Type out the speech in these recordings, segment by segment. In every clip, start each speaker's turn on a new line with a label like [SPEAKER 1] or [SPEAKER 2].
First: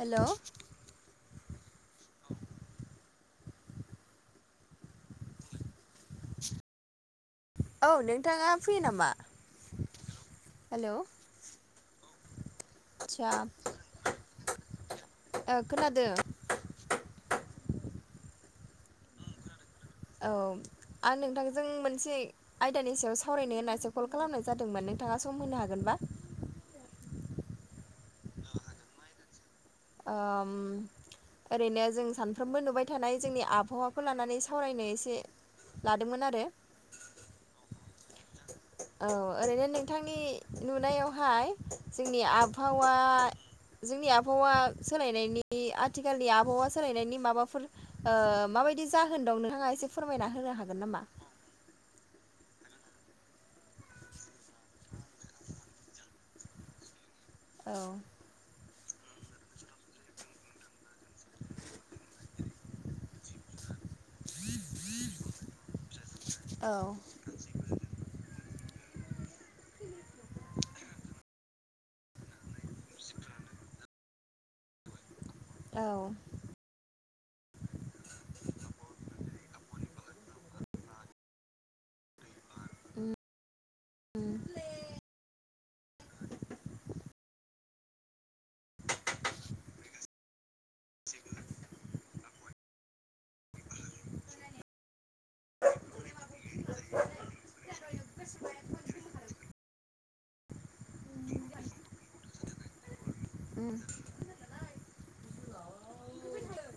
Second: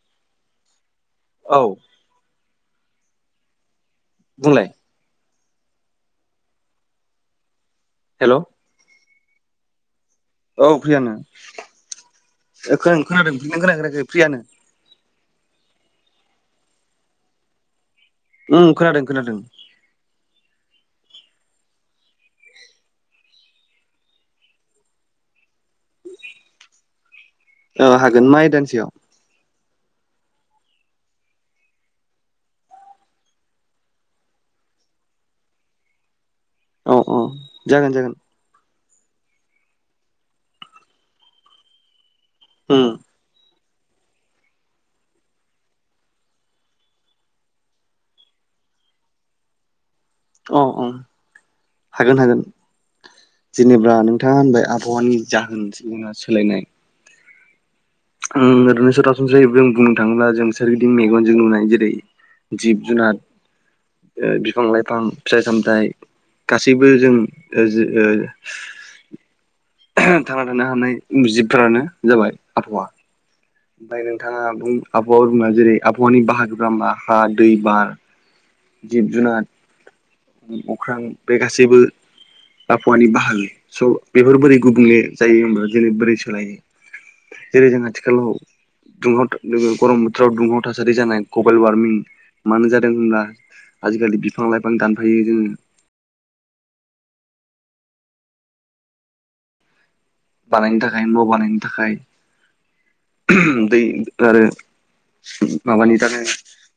[SPEAKER 1] हेल'
[SPEAKER 2] औ बुंलाय
[SPEAKER 1] औ
[SPEAKER 2] हेल'
[SPEAKER 1] नोंथाङा फ्रि नामा?
[SPEAKER 2] औ
[SPEAKER 1] हेल'
[SPEAKER 2] फ्रियानो खोनादों फ्रिनो खोनाखेराखै फ्रियानो
[SPEAKER 1] औ खोनादों।
[SPEAKER 2] उम खोनादों खोनादों।
[SPEAKER 1] औ आरो नोंथांजों मोनसे आयदानि सायाव सावरायनो होन्नासो कल खालामनाय जादोंमोन नोंथाङा सम होनो हागोनबा?
[SPEAKER 2] हागोन मा दानसेयाव
[SPEAKER 1] ओ ओरैनो जों सानफ्रोमबो नुबाय थानाय जोंनि आबहावाखौ लानानै सावरायनो एसे लादोंमोन आरो
[SPEAKER 2] औ औ जागोन जागोन
[SPEAKER 1] औ ओरैनो नोंथांनि नुनायावहाय जोंनि
[SPEAKER 2] उम
[SPEAKER 1] आबहावा जोंनि आबहावा सोलायनायनि आथिखालनि आबहावा सोलायनायनि माबाफोर ओ माबायदि जाहोन दं नोंथाङा एसे फोरमायना हो
[SPEAKER 2] अ अ हागोन हागोन जेनेबा नोंथाङा होनबाय आबहावानि जाहोन जोंहा सोलायनाय
[SPEAKER 1] औ
[SPEAKER 2] उम ओरैनो सोरासनस्रायै जों बुंनो थाङोब्ला जों सोरगिदिं मेगन जों नुनाय जेरै जिब जुनार ओ बिफां लाइफां फिथाइ सामथाइ
[SPEAKER 1] औ
[SPEAKER 2] गासैबो जों ओ जि ओ थांना थानो हानाय जिबफोरानो जाबाय आबहावा ओमफ्राय नोंथाङा बुं आबहावा बुंबा जेरै
[SPEAKER 1] औ
[SPEAKER 2] आबहावानि बाहागोफोरा मा हा दै बार जिब जुनार अख्रां बे गासैबो आबहावानि
[SPEAKER 1] उम
[SPEAKER 2] बाहागो स' बेफोर बोरै गुबुंले जायो होनबा जेरै बोरै सोलायो जेरै जों आथिखालाव दुंहाव गरम बोथोर थोराव दुंहाव थासारि जानाय ग्लबेल वारमिं मानो जादों होनब्ला आजिखालि बिफां लाइफां दानफायो जोङो
[SPEAKER 1] [unintelligible]
[SPEAKER 2] बानायनो थाखाय न' बानायनो थाखाय
[SPEAKER 1] [inaudible] उम
[SPEAKER 2] दै आरो माबानि थाखाय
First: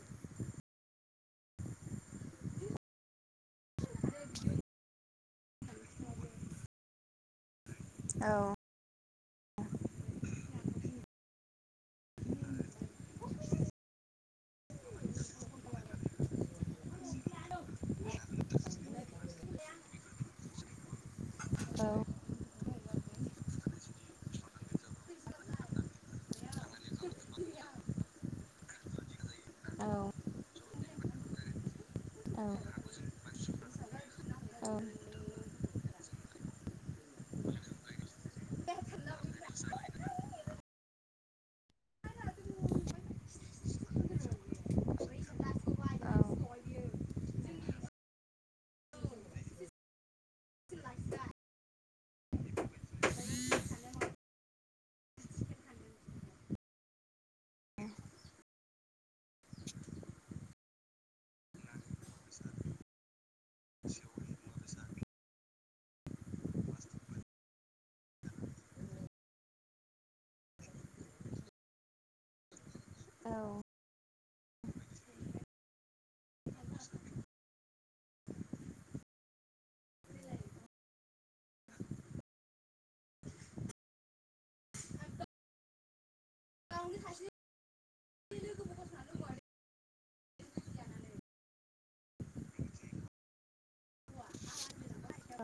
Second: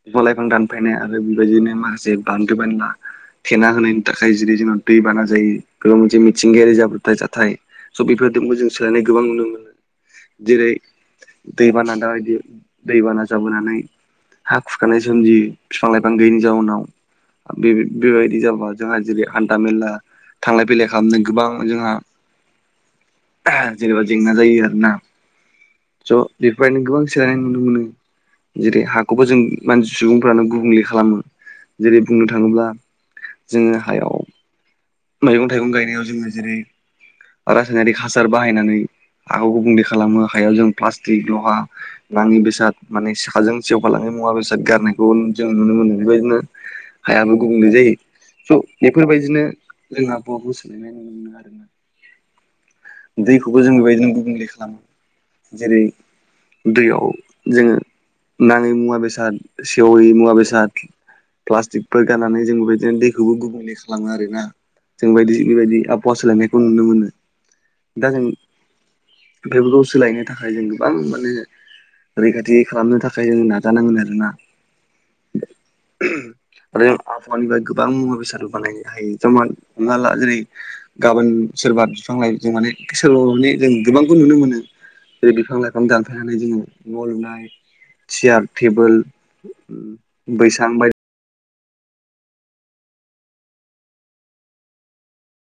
[SPEAKER 2] बिफां लाइफां दानफायनाय आरो बेबायदिनो माखासे बान्दो बानला थेना होनायनि थाखाय जेरै जोंनाव दैबाना जायो बेफोर मोनसे मिथिंगायारि जाब्रबथाय जाथाय स'
[SPEAKER 1] औ
[SPEAKER 2] बेफोरजोंबो जों सोलायनाय गोबां नुनो मोनो जेरै दैबाना दाबायदि दैबाना जाबोनानै हा खुरखानाय सोमजियो बिफां लाइफां गैयैनि जाउनाव बे बेबायदि जाबाय जोंहा जेरै हान्था मेला थांलाय फैलाय खालामनो गोबां
[SPEAKER 1] औ
[SPEAKER 2] जोंहा जेनेबा जेंना जायो आरोना ज' बेफोरबायदिनो गोबां सोलायनाय नुनो मोनो जेरै हाखौबो जों मानसि
[SPEAKER 1] औ
[SPEAKER 2] सुबुंफ्रानो गुबुंले खालामो जेरै बुंनो थाङोब्ला जोङो हायाव मैगं थाइगं गायनायाव जोङो जेरै रासायनारिक हासार बाहायनानै हाखौ गुबुंले खालामो हायाव जों प्लास्टिक लहा नाङि बेसाद माने साजों सेवफालाङि मुवा बेसाद गारनायखौ जों नुनो मोनो बेबायदिनो हायाबो गुबुंले जायो स' बेफोरबायदिनो जोंहा आबहावाबो सोलायनाय नुनो
[SPEAKER 1] दा
[SPEAKER 2] मोनो आरोना दैखौबो जों बेबायदिनो गुबुंले खालामो जेरै दैयाव जोङो नाङै मुवा बेसाद सेवै मुवा बेसाद प्लास्टिकफोर गारनानै जों बेबायदिनो दैखौबो गुबुंले खालामो आरोना जों बायदि बेबायदि आबहावा सोलायनायखौ नुनो मोनो दा जों फायबो गाव सोलायनो थाखाय जों गोबां माने रैखाथि खालामनो थाखाय जों
[SPEAKER 1] औ
[SPEAKER 2] नाजानांगोन आरोना
[SPEAKER 1] [inaudible]
[SPEAKER 2] [unintelligible] आरो जों आबहावानिफ्राय गोबां मुवा बेसाद बानायनो हायो [unintelligible] हमना ला जेरै गाबोन सोरबा बिफां लाइ जों माने सोर'बा माने जों गोबांखौ नुनो मोनो जेरै बिफां- लाइफां दानफायनानै जोङो न' लुनाय सियार टेबोल बै-बैसां बायदि
[SPEAKER 1] [inaudible] औ